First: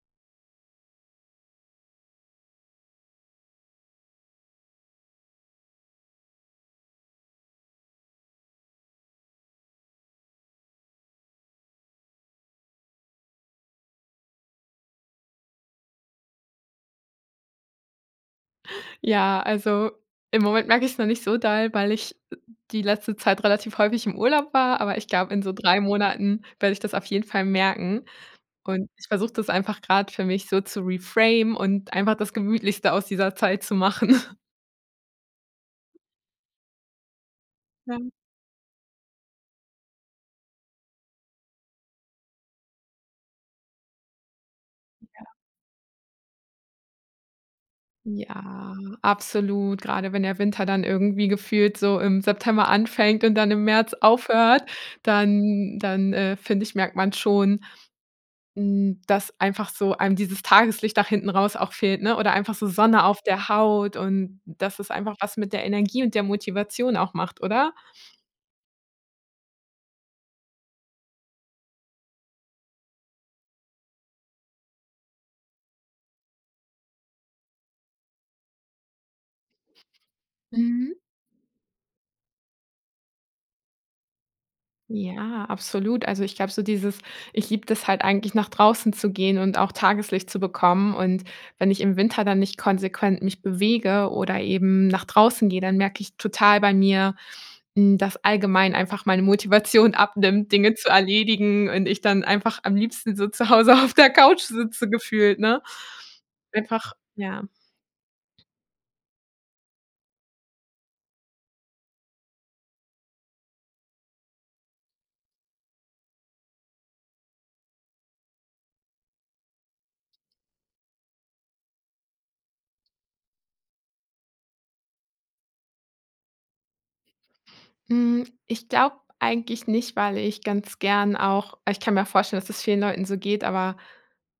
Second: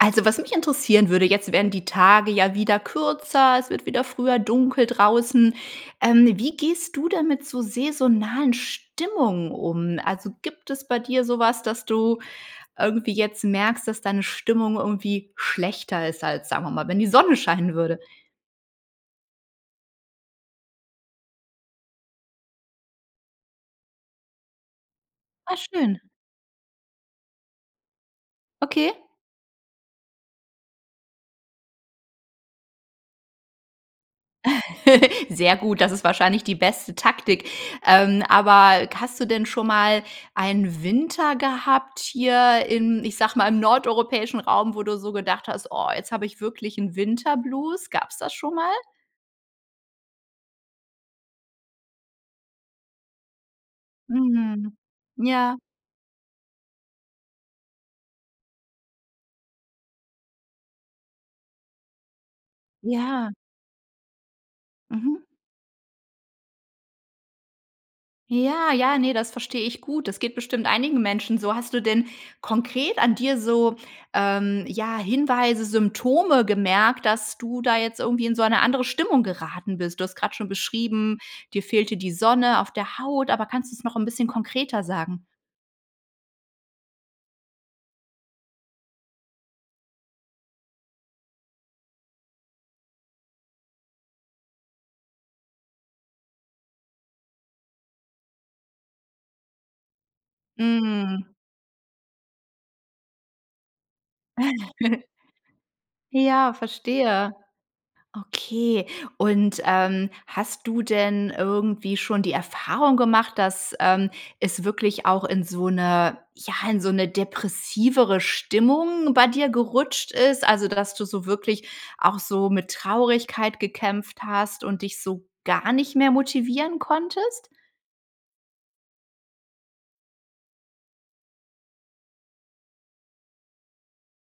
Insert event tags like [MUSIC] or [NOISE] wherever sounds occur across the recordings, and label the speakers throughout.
Speaker 1: Also, was mich interessieren würde, jetzt werden die Tage ja wieder kürzer. Es wird wieder früher dunkel draußen. Ähm, wie gehst du denn mit so saisonalen Stimmungen um? Also, gibt es bei dir sowas, dass du irgendwie jetzt merkst, dass deine Stimmung irgendwie schlechter ist, als, sagen wir mal, wenn die Sonne scheinen würde?
Speaker 2: Ja, also, im Moment merke ich es noch nicht so doll, weil ich e die letzte Zeit relativ häufig im Urlaub war, aber ich glaube, in so
Speaker 1: Ah
Speaker 2: 3
Speaker 1: schön.
Speaker 2: Monaten werde ich das auf jeden Fall merken und
Speaker 1: Okay.
Speaker 2: ich versuche das einfach grad für mich so zu reframen und einfach das gemütlichste aus dieser Zeit zu machen. [CHUCKLES]
Speaker 1: [CHUCKLES] Sehr gut, das ist wahrscheinlich die beste Taktik.
Speaker 2: [UNINTELLIGIBLE]
Speaker 1: Ähm, aber hast du denn schon mal einen Winter gehabt hier in, ich sage mal, „im nordeuropäischen Raum“, wo du
Speaker 2: Hm
Speaker 1: so
Speaker 2: ja.
Speaker 1: gedacht hast: „Oh, jetzt habe ich wirklich 'n Winter Blues“, gab's das schon mal?
Speaker 2: Ja, absolut. Grade wenn der Winter dann irgendwie gefühlt so im September anfängt und dann im März aufhört,
Speaker 1: Mhm, ja.
Speaker 2: dann dann, äh, finde ich, merkt man schon, hm, dass einfach so einem dieses Tageslicht nach hinten raus auch fehlt, ne? Oder einfach so Sonne auf
Speaker 1: Ja.
Speaker 2: der Haut und, dass es einfach
Speaker 1: Mhm.
Speaker 2: was mit der Energie und der Motivation auch macht, oder?
Speaker 1: Ja, ja, ne, das verstehe ich gut. Das geht bestimmt einigen Menschen so. Hast du denn konkret an dir so, ähm, ja, Hinweise, Symptome gemerkt, dass du da jetzt irgendwie in so eine andere Stimmung geraten bist? Du hast gerade schon
Speaker 2: Mhm.
Speaker 1: beschrieben: „Dir fehlte die Sonne auf der Haut“. Aber kannst du es noch 'n bisschen konkreter sagen?
Speaker 2: Ja, absolut. Also, ich glaube so dieses ich liebe das halt eigentlich nach draußen zu gehen und auch Tageslicht zu bekommen. Und, wenn ich im Winter dann nicht konsequent mich bewege oder eben nach draußen gehe, dann merke ich total bei mir, hm, das allgemein einfach meine Motivation abnimmt, Dinge zu
Speaker 1: Mhm.
Speaker 2: erledigen und ich dann einfach am liebsten so zu Hause auf der Couch sitze
Speaker 1: [CHUCKLES]
Speaker 2: gefühlt, ne?
Speaker 1: Ja,
Speaker 2: Einfach
Speaker 1: verstehe.
Speaker 2: ja.
Speaker 1: Okay. Und, ähm, hast du denn irgendwie schon die Erfahrung gemacht, dass, ähm, es wirklich auch in so 'ne ja, in so' ne depressivere Stimmung bei dir gerutscht ist, also, dass du so wirklich auch so mit Traurigkeit gekämpft hast und dich so gar nicht mehr motivieren konntest?
Speaker 2: Hm, ich glaube eigentlich nicht, weil ich ganz gern auch ich kann mir vorstellen, dass das vielen Leuten so geht, aber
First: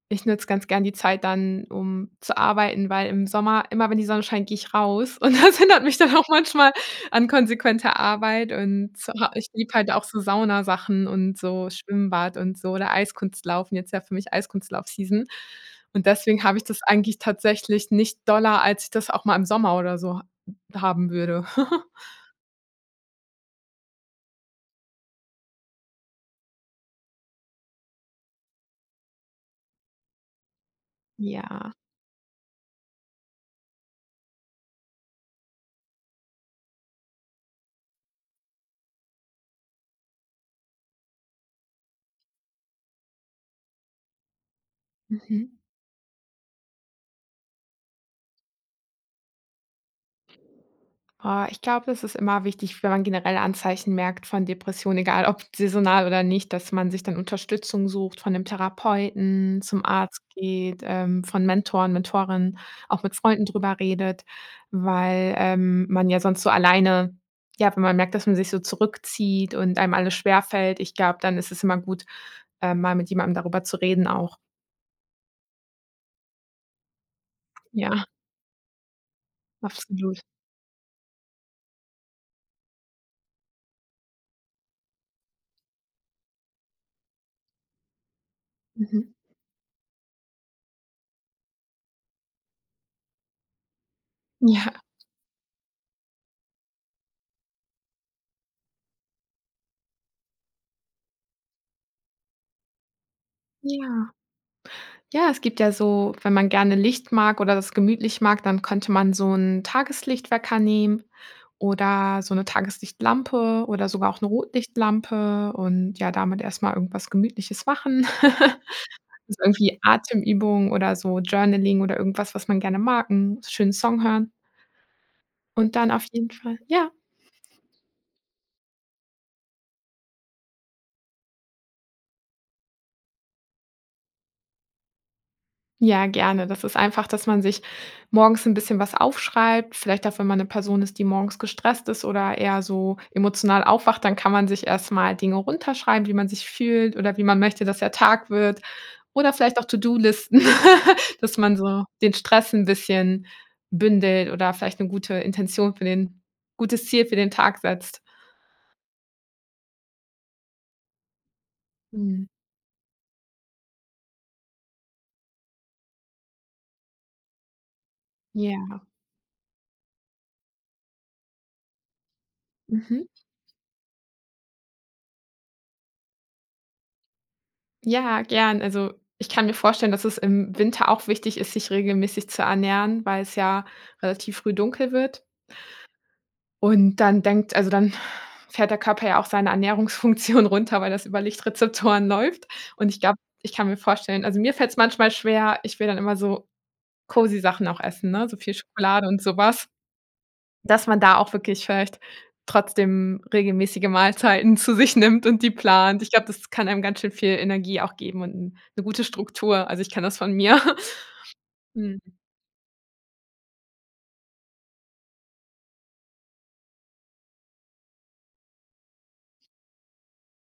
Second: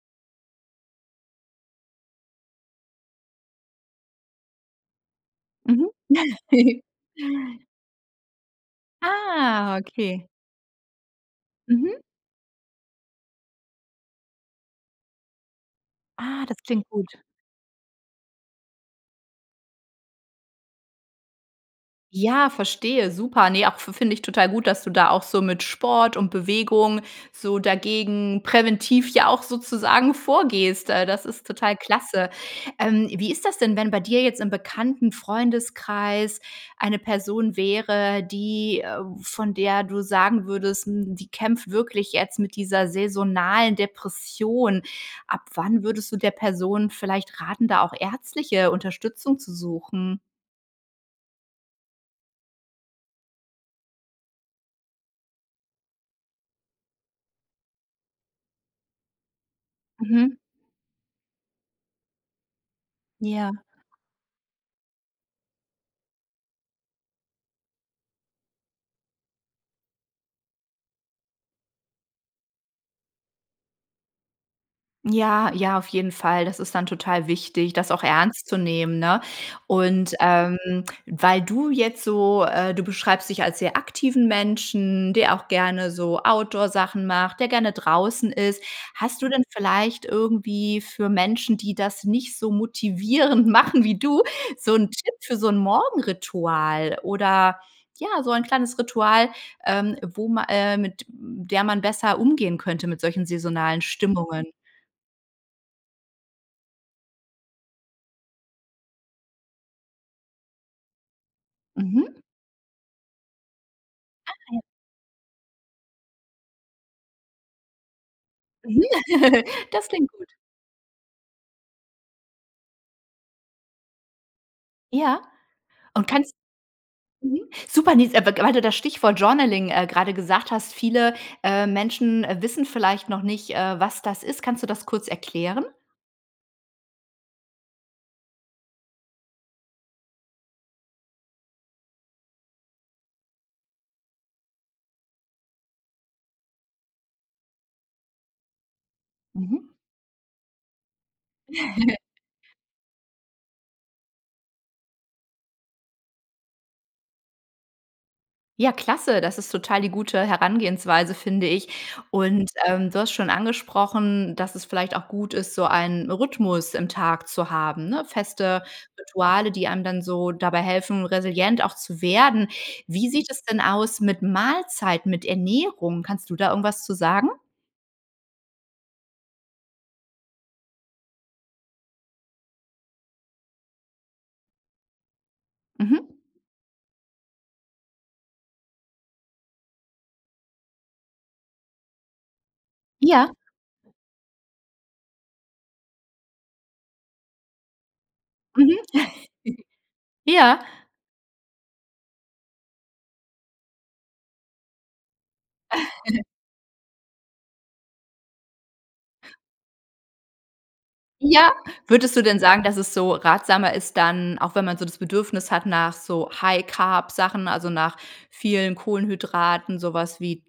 Speaker 2: ich nutze ganz gern die Zeit dann, um zu arbeiten, weil im Sommer, immer wenn die Sonne scheint, gehe ich raus und das hindert
Speaker 1: Mhm.
Speaker 2: mich dann auch manchmal an
Speaker 1: [CHUCKLES]
Speaker 2: konsequenter Arbeit und z ha ich liebe
Speaker 1: Ah,
Speaker 2: halt auch so
Speaker 1: Okay.
Speaker 2: Saunasachen und so
Speaker 1: Mhm.
Speaker 2: Schwimmbad und so, oder Eiskunstlaufen jetzt ja für mich Eiskunstlauf-Season und deswegen
Speaker 1: Ah, das
Speaker 2: habe ich das
Speaker 1: klingt gut.
Speaker 2: eigentlich tatsächlich nicht doller, als ich das auch mal im Sommer oder so h haben würde. [CHUCKLES]
Speaker 1: Ja, verstehe. Super. Ne, auch fi finde ich total gut, dass du da auch so mit Sport und Bewegung so dagegen, präventiv ja auch sozusagen vorgehst. Äh, das ist
Speaker 2: Ja.
Speaker 1: total klasse. Ähm, wie ist das denn, wenn bei dir jetzt im bekannten Freundeskreis eine Person wäre, die äh, von der du sagen würdest: „Hm, die kämpft wirklich jetzt mit dieser saisonalen Depression“. Ab
Speaker 2: Mhm.
Speaker 1: wann würdest du der Person vielleicht raten, da auch ärztliche Unterstützung zu suchen?
Speaker 2: Ah, ich glaube, das ist immer wichtig, wenn man generell Anzeichen merkt von Depression, egal ob saisonal, oder nicht, dass man sich dann Unterstützung sucht von 'nem Therapeuten, zum Arzt
Speaker 1: Mhm.
Speaker 2: geht, ähm, von Mentoren, Mentorinnen, auch mit Freunden
Speaker 1: Ja.
Speaker 2: darüber redet, weil, ähm, man ja sonst so alleine ja, wenn man merkt, dass man sich so zurückzieht und einem alles schwerfällt, ich glaube, dann ist es immer gut, ähm, mal mit jemandem darüber zu reden auch.
Speaker 1: Ja, ja, auf jeden Fall. Das ist dann total wichtig, das auch
Speaker 2: Ja.
Speaker 1: ernst zu nehmen, ne? Und,
Speaker 2: Absolut.
Speaker 1: ähm, weil du jetzt so äh, du beschreibst dich als sehr aktiven Menschen, der auch gerne so Outdoor-Sachen macht, der gerne draußen ist.
Speaker 2: Mhm.
Speaker 1: Hast du denn vielleicht irgendwie für Menschen, die das nicht so motivierend machen wie du so
Speaker 2: Ja.
Speaker 1: 'n Tipp für so 'n Morgenritual, oder ja, so ein kleines Ritual, ähm, wo ma äh, mit, äh, der man besser umgehen könnte, mit solchen saisonalen
Speaker 2: Ja.
Speaker 1: Stimmungen?
Speaker 2: Ja, es gibt ja so, wenn man gerne Licht mag oder das gemütlich mag, dann könnte man so 'n Tageslicht-Wecker nehmen
Speaker 1: Mhm.
Speaker 2: oder so 'ne Tageslichtlampe oder sogar auch 'ne
Speaker 1: Ah ja.
Speaker 2: Rotlichtlampe und ja damit erstmal irgendwas Gemütliches machen. [LAUGHS]
Speaker 1: Mhm.
Speaker 2: So
Speaker 1: [GIGGLES]
Speaker 2: irgendwie
Speaker 1: Das klingt gut.
Speaker 2: Atemübung oder so Journaling oder irgendwas, was man gerne mag 'n schönen Song hören.
Speaker 1: Ja.
Speaker 2: Und dann auf
Speaker 1: Und
Speaker 2: jeden
Speaker 1: kannst
Speaker 2: Fall ja.
Speaker 1: mhm, super, ne, ist aber w weil du das Stichwort Journaling, äh, gerade gesagt hast. Viele, äh, Menschen, äh, wissen vielleicht noch nicht, äh, was das ist. Kannst du das kurz erklären?
Speaker 2: Ja, gerne. Das ist einfach, dass man sich morgens 'n bisschen was aufschreibt. Vielleicht auch, wenn man 'ne Person ist, die morgens gestresst ist, oder eher so emotional aufwacht, dann kann man sich erstmal Dinge runterschreiben, wie man sich fühlt oder wie man möchte, dass der Tag wird oder vielleicht auch
Speaker 1: Mhm.
Speaker 2: To-do-Listen, [LAUGHS] dass man so
Speaker 1: [CHUCKLES]
Speaker 2: den Stress 'n bisschen bündelt oder vielleicht 'ne gute Intention für den gutes Ziel für den Tag setzt.
Speaker 1: Ja, klasse. Das ist total die gute Herangehensweise, finde ich.
Speaker 2: Mhm.
Speaker 1: Und, ähm, du hast schon angesprochen, dass es vielleicht auch gut ist, so ein Rhythmus im Tag zu haben, ne? Feste
Speaker 2: Ja.
Speaker 1: Rituale, die einem dann so dabei helfen, resilient auch zu werden.
Speaker 2: Mhm.
Speaker 1: Wie sieht es denn aus mit Mahlzeiten, mit Ernährung? Kannst du da irgendwas zu sagen?
Speaker 2: Ja, gern. Also ich kann mir vorstellen, dass es im Winter auch wichtig ist, sich regelmäßig zu ernähren, weil's ja relativ früh dunkel wird.
Speaker 1: Mhm.
Speaker 2: Und dann denkt also, dann fährt der Körper ja auch seine Ernährungsfunktion runter, weil das über Lichtrezeptoren läuft. Und ich glaube
Speaker 1: Ja.
Speaker 2: ich kann mir vorstellen also, mir fällt es manchmal schwer ich will dann immer so cozy Sachen auch essen, ne, so viel
Speaker 1: Mhm.
Speaker 2: Schokolade und
Speaker 1: [CHUCKLES]
Speaker 2: sowas.
Speaker 1: Ja.
Speaker 2: Dass man da auch wirklich vielleicht trotzdem regelmäßige Mahlzeiten zu sich nimmt und die plant. Ich
Speaker 1: [CHUCKLES]
Speaker 2: glaube, das kann einem ganz schön viel Energie auch geben und 'n 'ne gute Struktur. Also, ich kenne das von mir. [CHUCKLES]
Speaker 1: Ja.
Speaker 2: Mhm.
Speaker 1: Würdest du denn sagen, dass es so ratsamer ist, dann auch wenn man so das Bedürfnis hat nach so High-Carb Sachen, also nach vielen Kohlenhydraten, sowas wie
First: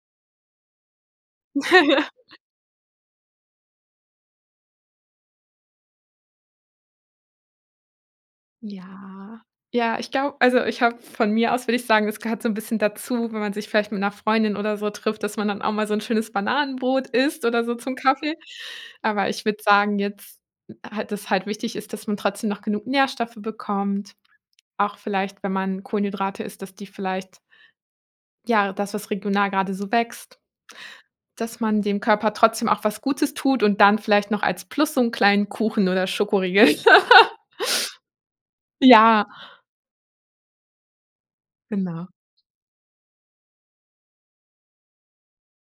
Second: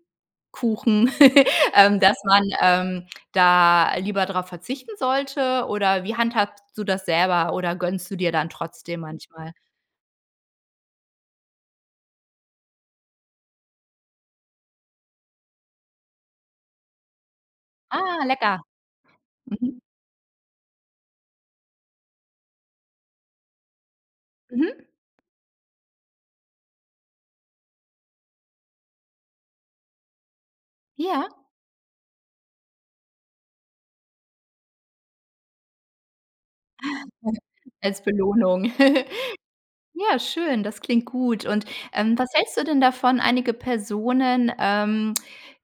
Speaker 1: Kuchen,, [GIGGLES] ähm, dass
Speaker 2: [GIGGLES]
Speaker 1: man ähm, da lieber darauf verzichten sollte? Oder, wie handhabst du das selber, oder gönnst du dir dann trotzdem
Speaker 2: Ja,
Speaker 1: manchmal?
Speaker 2: ja, ich glaube also ich habe, von mir aus, würde ich sagen, es gehört so 'n bisschen dazu, wenn man sich vielleicht mit 'ner Freundin oder so trifft, dass man dann auch mal so 'n schönes Bananenbrot isst oder so zum
Speaker 1: Ah,
Speaker 2: Kaffee.
Speaker 1: lecker.
Speaker 2: Aber ich würde
Speaker 1: Mhm.
Speaker 2: sagen jetzt, hal das halt wichtig ist, dass man trotzdem noch genug Nährstoffe bekommt,
Speaker 1: Mhm.
Speaker 2: auch vielleicht, wenn man Kohlenhydrate isst, dass die vielleicht ja, das, was regional gerade so wächst.
Speaker 1: Ja.
Speaker 2: Dass man dem Körper trotzdem auch was Gutes tut und dann vielleicht noch als Plus so 'n kleinen Kuchen oder Schokoriegel. [LAUGHS]
Speaker 1: [GIGGLES] Als Belohnung. [GIGGLES]
Speaker 2: Ja.
Speaker 1: Ja, schön, das klingt gut. Und,
Speaker 2: Genau.
Speaker 1: ähm, was hältst du denn davon: Einige Personen, ähm,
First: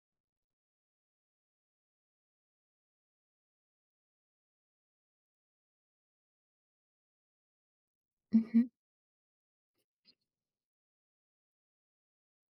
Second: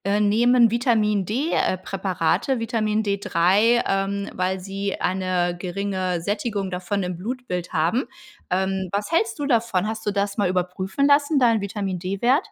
Speaker 1: äh, nehmen Vitamin-D, äh, Präparate Vitamin D3, ähm, weil sie eine geringe Sättigung davon im Blutbild haben.
Speaker 2: Mhm.
Speaker 1: Ähm, was hältst du davon? Hast du das mal überprüfen lassen, deinen Vitamin-D-Wert?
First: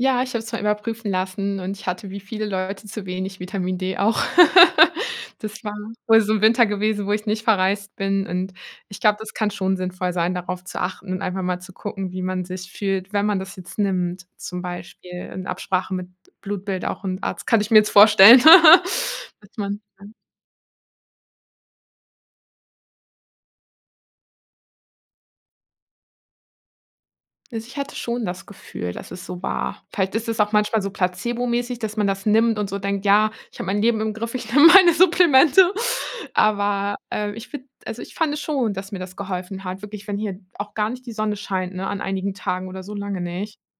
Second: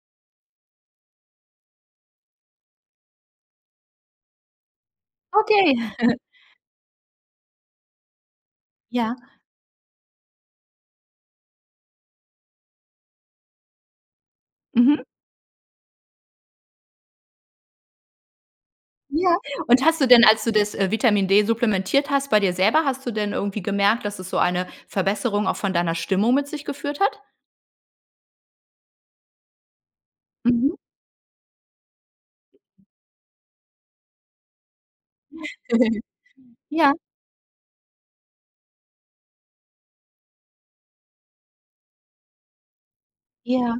Speaker 2: Ja, ich habe es mal überprüfen lassen und ich hatte, wie viele Leute, zu wenig Vitamin D auch. [LAUGHS] Das
Speaker 1: Okay.
Speaker 2: war
Speaker 1: [CHUCKLES]
Speaker 2: wohl so im Winter gewesen, wo ich nicht verreist bin, und ich
Speaker 1: Ja.
Speaker 2: glaube, das kann schon sinnvoll sein, darauf zu achten und einfach mal zu gucken, wie man sich fühlt, wenn man das jetzt nimmt, zum
Speaker 1: Mhm.
Speaker 2: Beispiel in Absprache mit Blutbild auch 'n Arzt, kann ich mir jetzt vorstellen, [CHUCKLES]
Speaker 1: Ja.
Speaker 2: dass man
Speaker 1: Und hast du
Speaker 2: [UNINTELLIGIBLE]
Speaker 1: denn, als du das, äh, Vitamin D supplementiert hast, bei dir selber hast du denn irgendwie gemerkt, dass es so eine Verbesserung auch von deiner Stimmung mit sich geführt hat?
Speaker 2: Also, ich hatte schon das Gefühl, dass es so war. Vielleicht ist es auch
Speaker 1: Mhm.
Speaker 2: manchmal so placebo-mäßig, dass man das nimmt und so denkt: „Ja, ich habe mein Leben im Griff. Ich nehme meine Supplemente.“
Speaker 1: [GIGGLES] Ja.
Speaker 2: Aber, äh, ich finde also, ich fand es schon, dass mir das geholfen hat. Wirklich, wenn hier auch gar nicht die Sonne scheint, ne, an einigen Tagen oder so lange nicht,
Speaker 1: Ja.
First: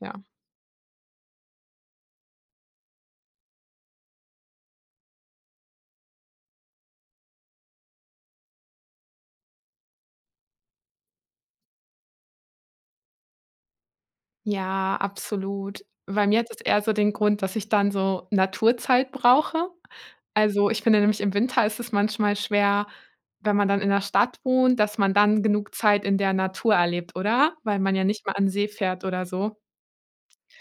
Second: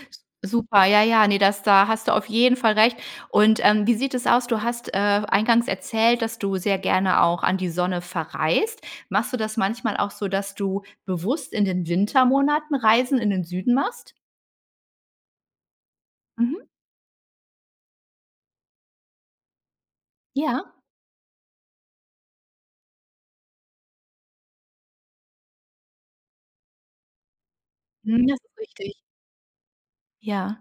Speaker 2: ja.
Speaker 1: Super, ja, ja, ne, das da hast du auf jeden Fall recht. Und, ähm, wie sieht es aus? Du hast, äh, eingangs erzählt, dass du sehr gerne auch an die Sonne verreist. Machst du das manchmal auch so, dass du bewusst in den Wintermonaten Reisen in den Süden machst?
Speaker 2: Ja, absolut. Bei mir hat das
Speaker 1: Mhm.
Speaker 2: eher so den Grund, dass ich dann so Naturzeit brauche. Also,
Speaker 1: Ja.
Speaker 2: ich finde nämlich im Winter ist es manchmal schwer, wenn man dann in 'ner Stadt wohnt, dass man dann genug Zeit in der Natur erlebt, oder? Weil man ja
Speaker 1: Mhm,
Speaker 2: nicht mal
Speaker 1: das
Speaker 2: an
Speaker 1: ist
Speaker 2: See
Speaker 1: richtig.
Speaker 2: fährt oder so.
Speaker 1: Ja.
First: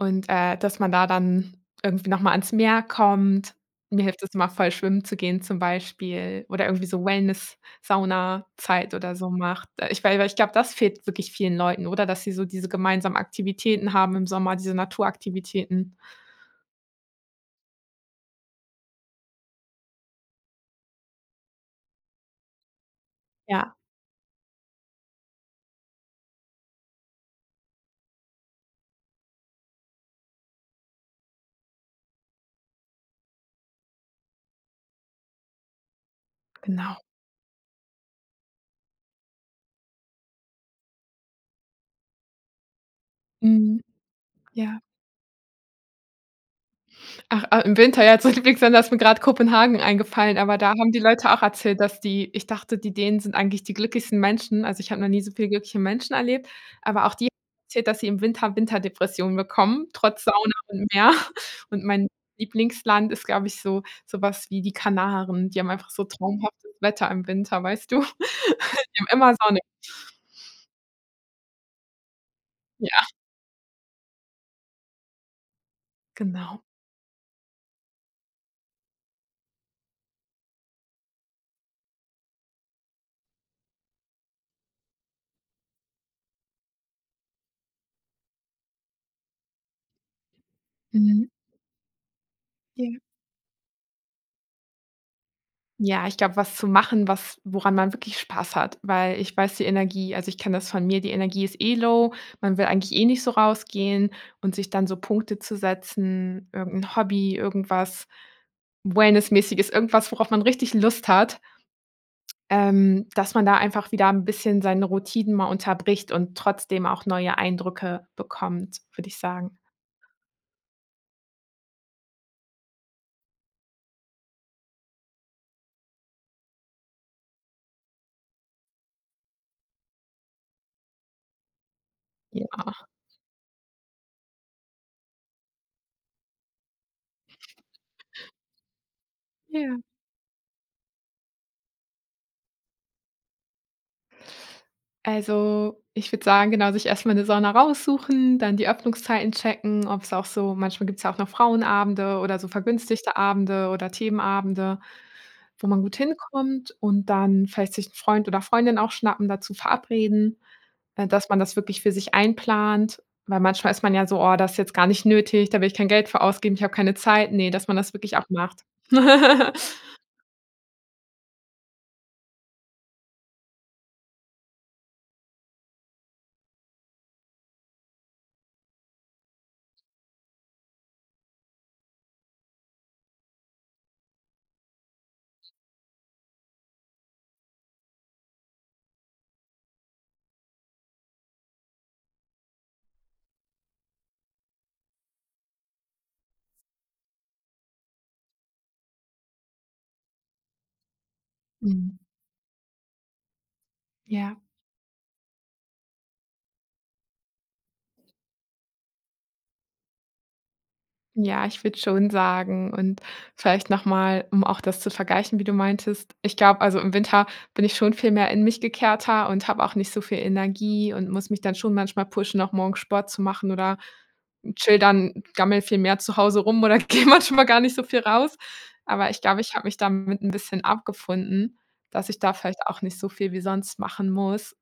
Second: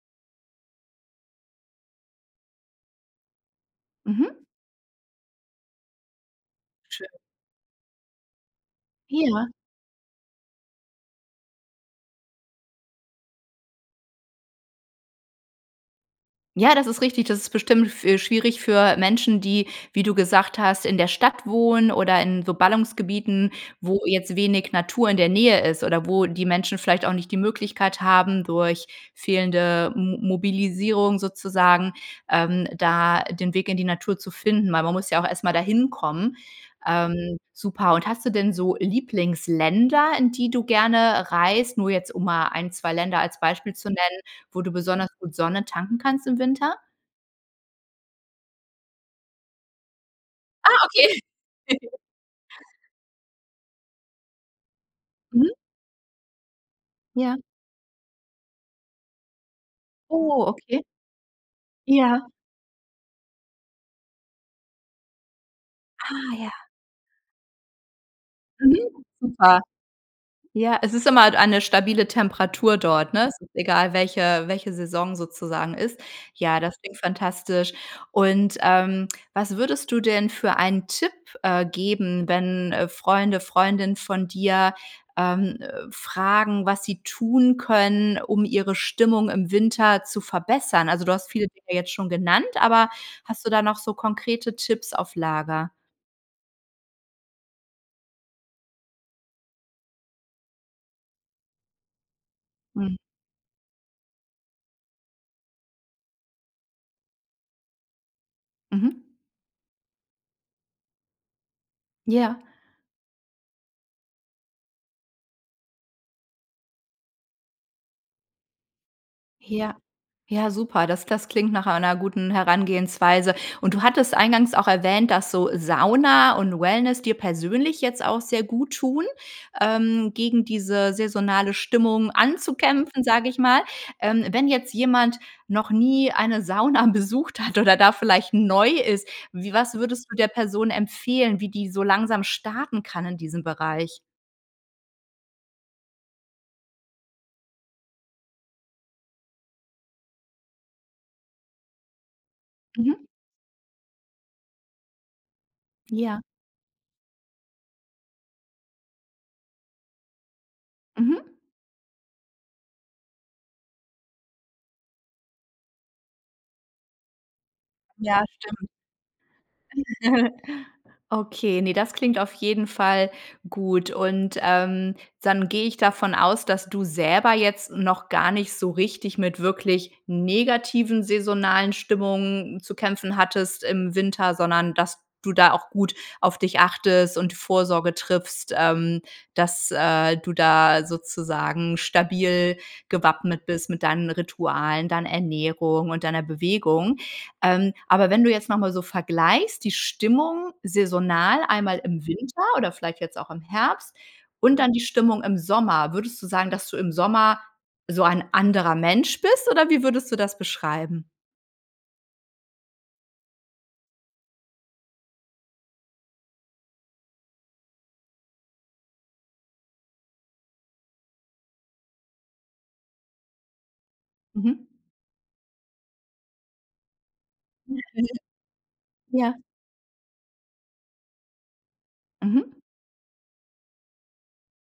Speaker 2: Und, äh, dass man da dann irgendwie nochmal ans Meer kommt. Mir hilft das
Speaker 1: Mhm.
Speaker 2: immer voll schwimmen zu gehen, zum Beispiel, oder irgendwie so
Speaker 1: Schön.
Speaker 2: Wellness, Saunazeit oder so
Speaker 1: Ja.
Speaker 2: macht. Da ich weil weil, ich glaube, das fehlt wirklich vielen Leuten, oder? Dass sie so diese gemeinsamen Aktivitäten haben im Sommer, diese Naturaktivitäten.
Speaker 1: Ja, das ist richtig. Das ist bestimmt f äh, schwierig für Menschen, die, wie du gesagt hast, in der Stadt wohnen oder in so Ballungsgebieten,
Speaker 2: Ja.
Speaker 1: wo jetzt wenig Natur in der Nähe ist. Oder wo die Menschen vielleicht auch nicht die Möglichkeit haben, durch fehlende M Mobilisierung sozusagen, ähm, da, den Weg in die Natur zu finden, weil man muss ja auch erst mal da hinkommen.
Speaker 2: Genau.
Speaker 1: Ähm, super, und hast du denn so Lieblingsländer, in die du gerne reist, nur jetzt um mal ein, 2 Länder als Beispiel
Speaker 2: Mhm,
Speaker 1: zu nennen, wo du
Speaker 2: ja.
Speaker 1: besonders gut Sonne tanken kannst im Winter?
Speaker 2: Ach, äh, im Winter, ja, zu meinen Lieblingsländern, da ist mir grad Kopenhagen eingefallen, aber da
Speaker 1: Ah,
Speaker 2: haben die
Speaker 1: okay.
Speaker 2: Leute auch erzählt,
Speaker 1: [GIGGLES]
Speaker 2: dass die ich dachte, die Dänen sind eigentlich die glücklichsten Menschen, also ich habe noch nie so viele
Speaker 1: Mhm.
Speaker 2: glückliche Menschen erlebt. Aber auch die haben
Speaker 1: Ja.
Speaker 2: erzählt, dass sie im Winter Winterdepressionen bekommen, trotz
Speaker 1: Oh,
Speaker 2: Sauna
Speaker 1: okay.
Speaker 2: und Meer. Und mein
Speaker 1: Ja.
Speaker 2: Lieblingsland ist, glaube ich, so, sowas wie die Kanaren. Die haben einfach so
Speaker 1: Ah, ja.
Speaker 2: traumhaftes Wetter im Winter, weißt du?
Speaker 1: Mhm,
Speaker 2: [GIGGLES] Die haben immer
Speaker 1: super.
Speaker 2: Sonne.
Speaker 1: Ja, es ist immer halt eine stabile Temperatur
Speaker 2: Ja.
Speaker 1: dort, ne? Es ist egal, welche welche Saison sozusagen ist. Ja,
Speaker 2: Genau.
Speaker 1: das klingt fantastisch. Und, ähm, was würdest du denn für ein Tipp, äh, geben, wenn, äh, Freunde, Freundinnen von dir, ähm, äh, fragen, was sie tun können, um ihre Stimmung im Winter zu verbessern. Also, du hast
Speaker 2: Mhm.
Speaker 1: viele Dinge jetzt schon genannt, aber
Speaker 2: Ja.
Speaker 1: hast du da noch so konkrete Tipps auf Lager?
Speaker 2: Ja, ich glaube, was zu machen, was woran man wirklich Spaß hat. Weil ich weiß die Energie, also, ich kenne das von mir die Energie ist eh low, man will eigentlich
Speaker 1: Mhm.
Speaker 2: eh nicht so rausgehen und sich dann so Punkte zu setzen, irgendein Hobby, irgendwas
Speaker 1: Mhm.
Speaker 2: wellness-mäßiges, irgendwas, worauf man richtig Lust hat
Speaker 1: Ja.
Speaker 2: ähm, dass man da einfach wieder 'n bisschen seine Routinen mal unterbricht und trotzdem auch neue Eindrücke bekommt, würde ich sagen.
Speaker 1: Ja, ja, super. Das das klingt nach einer guten Herangehensweise. Und du hattest eingangs auch erwähnt, dass so Sauna und Wellness dir persönlich jetzt auch sehr gut tun, ähm, gegen diese saisonale Stimmung
Speaker 2: Ja.
Speaker 1: anzukämpfen, sage ich mal, ähm. Wenn jetzt jemand noch nie eine Sauna besucht hat oder da vielleicht neu ist, wie was
Speaker 2: Ja.
Speaker 1: würdest du der Person empfehlen, wie die so langsam starten kann in diesem Bereich?
Speaker 2: Also, ich würde sagen, genau, sich erstmal 'ne Sauna raussuchen. Dann die Öffnungszeiten checken, ob's auch so manchmal gibt's ja auch noch Frauenabende oder so
Speaker 1: Mhm.
Speaker 2: vergünstigte Abende oder Themenabende, wo man gut
Speaker 1: Ja.
Speaker 2: hinkommt. Und dann vielleicht sich 'n Freund oder Freundin auch schnappen, dazu verabreden, äh, dass
Speaker 1: Mhm.
Speaker 2: man das wirklich für sich einplant. Weil manchmal ist man ja so: „Oh, das ist jetzt gar nicht nötig, da will ich kein Geld für ausgeben, ich habe keine Zeit.“ Ne, dass man das wirklich
Speaker 1: Ja,
Speaker 2: auch macht.
Speaker 1: stimmt.
Speaker 2: [CHUCKLES]
Speaker 1: [CHUCKLES] Okay, ne, das klingt auf jeden Fall gut. Und, ähm, dann gehe ich davon aus, dass du selber jetzt noch gar nicht so richtig mit wirklich negativen saisonalen Stimmungen zu kämpfen hattest im Winter, sondern dass du da auch gut auf dich achtest und Vorsorge triffst, ähm, dass, äh, du da sozusagen stabil gewappnet bist mit deinen Ritualen, deiner Ernährung und deiner Bewegung. Ähm, aber wenn du jetzt nochmal so vergleichst, die Stimmung saisonal einmal
Speaker 2: Mhm.
Speaker 1: im Winter oder vielleicht jetzt auch im Herbst,
Speaker 2: Ja.
Speaker 1: und dann die Stimmung im Sommer. Würdest du sagen, dass du im Sommer so ein anderer Mensch bist, oder wie würdest du das beschreiben?
Speaker 2: Ja, ich würde schon sagen und vielleicht nochmal, um auch das zu vergleichen, wie du meintest. Ich glaube, also, im Winter bin ich schon viel mehr in mich gekehrter und habe auch nicht so viel Energie und muss mich dann schon manchmal pushen, auch morgens Sport zu machen, oder
Speaker 1: Mhm.
Speaker 2: chill dann, gammle viel mehr zu Hause rum oder gehe manchmal gar nicht so viel
Speaker 1: [UNINTELLIGIBLE]
Speaker 2: raus. Aber ich
Speaker 1: Ja.
Speaker 2: glaube, ich habe mich damit 'n bisschen abgefunden, dass ich da
Speaker 1: Mhm.
Speaker 2: vielleicht auch nicht so viel wie sonst machen muss.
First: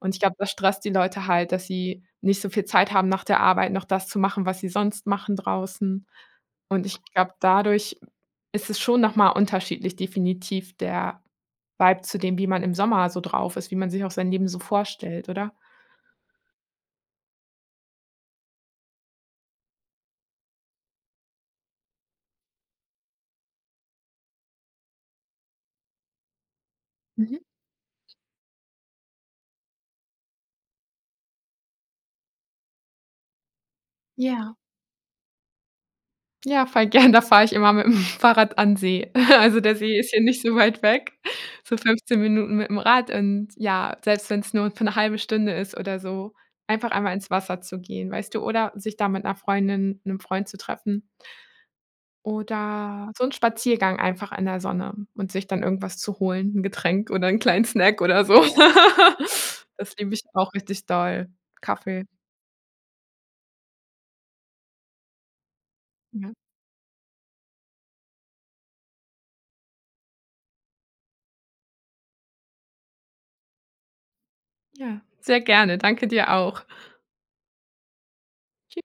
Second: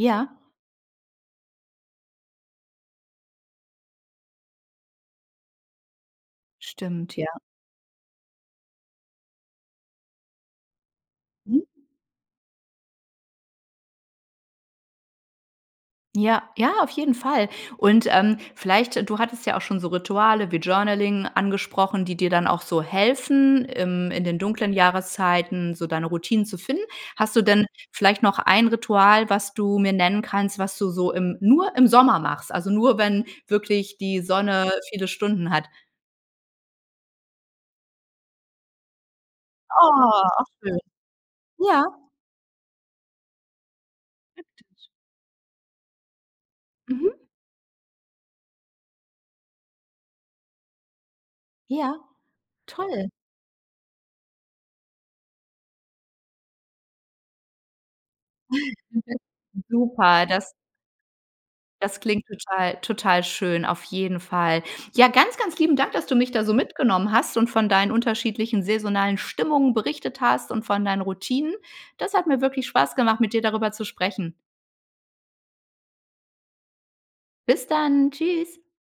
Speaker 2: Und ich glaube, das stresst die Leute halt, dass sie nicht so viel Zeit haben, nach der Arbeit noch das zu machen, was sie sonst machen draußen. Und ich
Speaker 1: Stimmt, ja.
Speaker 2: glaube, dadurch ist es schon nochmal unterschiedlich definitiv der
Speaker 1: Mhm.
Speaker 2: Vibe zu dem, wie man im Sommer so drauf ist, wie man sich auch sein Leben so vorstellt, oder?
Speaker 1: Ja, ja, auf jeden Fall. Und, ähm, vielleicht du hattest ja auch schon so Rituale wie Journaling angesprochen, die dir dann auch so helfen, im in den dunklen Jahreszeiten so deine Routine zu finden. Hast du
Speaker 2: Mhm.
Speaker 1: denn vielleicht noch ein Ritual, was du mir nennen kannst, was du so im nur im Sommer machst? Also, nur, wenn wirklich die
Speaker 2: Ja.
Speaker 1: Sonne viele Stunden hat?
Speaker 2: Ja, voll gern, da fahre ich immer mit dem Fahrrad an See. [CHUCKLES] Also, der See ist ja
Speaker 1: Ah,
Speaker 2: nicht
Speaker 1: ach,
Speaker 2: so
Speaker 1: schön.
Speaker 2: weit weg, so
Speaker 1: Ja.
Speaker 2: 15 Minuten mit dem Rad. Und ja, selbst wenn's nur für 'ne halbe Stunde ist oder so, einfach einmal
Speaker 1: Mhm.
Speaker 2: ins Wasser zu gehen, weißt du, oder sich da mit 'ner Freundin, 'nem Freund zu treffen.
Speaker 1: Ja, toll.
Speaker 2: Oder so 'n Spaziergang einfach in der Sonne und sich dann irgendwas zu holen, 'n Getränk oder 'n kleinen Snack oder so. [LAUGHS]
Speaker 1: [UNINTELLIGIBLE]
Speaker 2: Das liebe ich
Speaker 1: Super, das
Speaker 2: auch richtig doll
Speaker 1: das
Speaker 2: Kaffee.
Speaker 1: klingt total total schön. Auf jeden Fall. Ja, ganz, ganz lieben Dank, dass du mich
Speaker 2: Ja.
Speaker 1: da so mitgenommen hast und von deinen unterschiedlichen saisonalen Stimmungen berichtet hast und von deinen Routinen. Das hat mir wirklich Spaß gemacht, mit dir darüber zu sprechen.
Speaker 2: Ja, sehr gerne. Danke dir auch.
Speaker 1: Bis dann. Tschüss.
Speaker 2: Tschü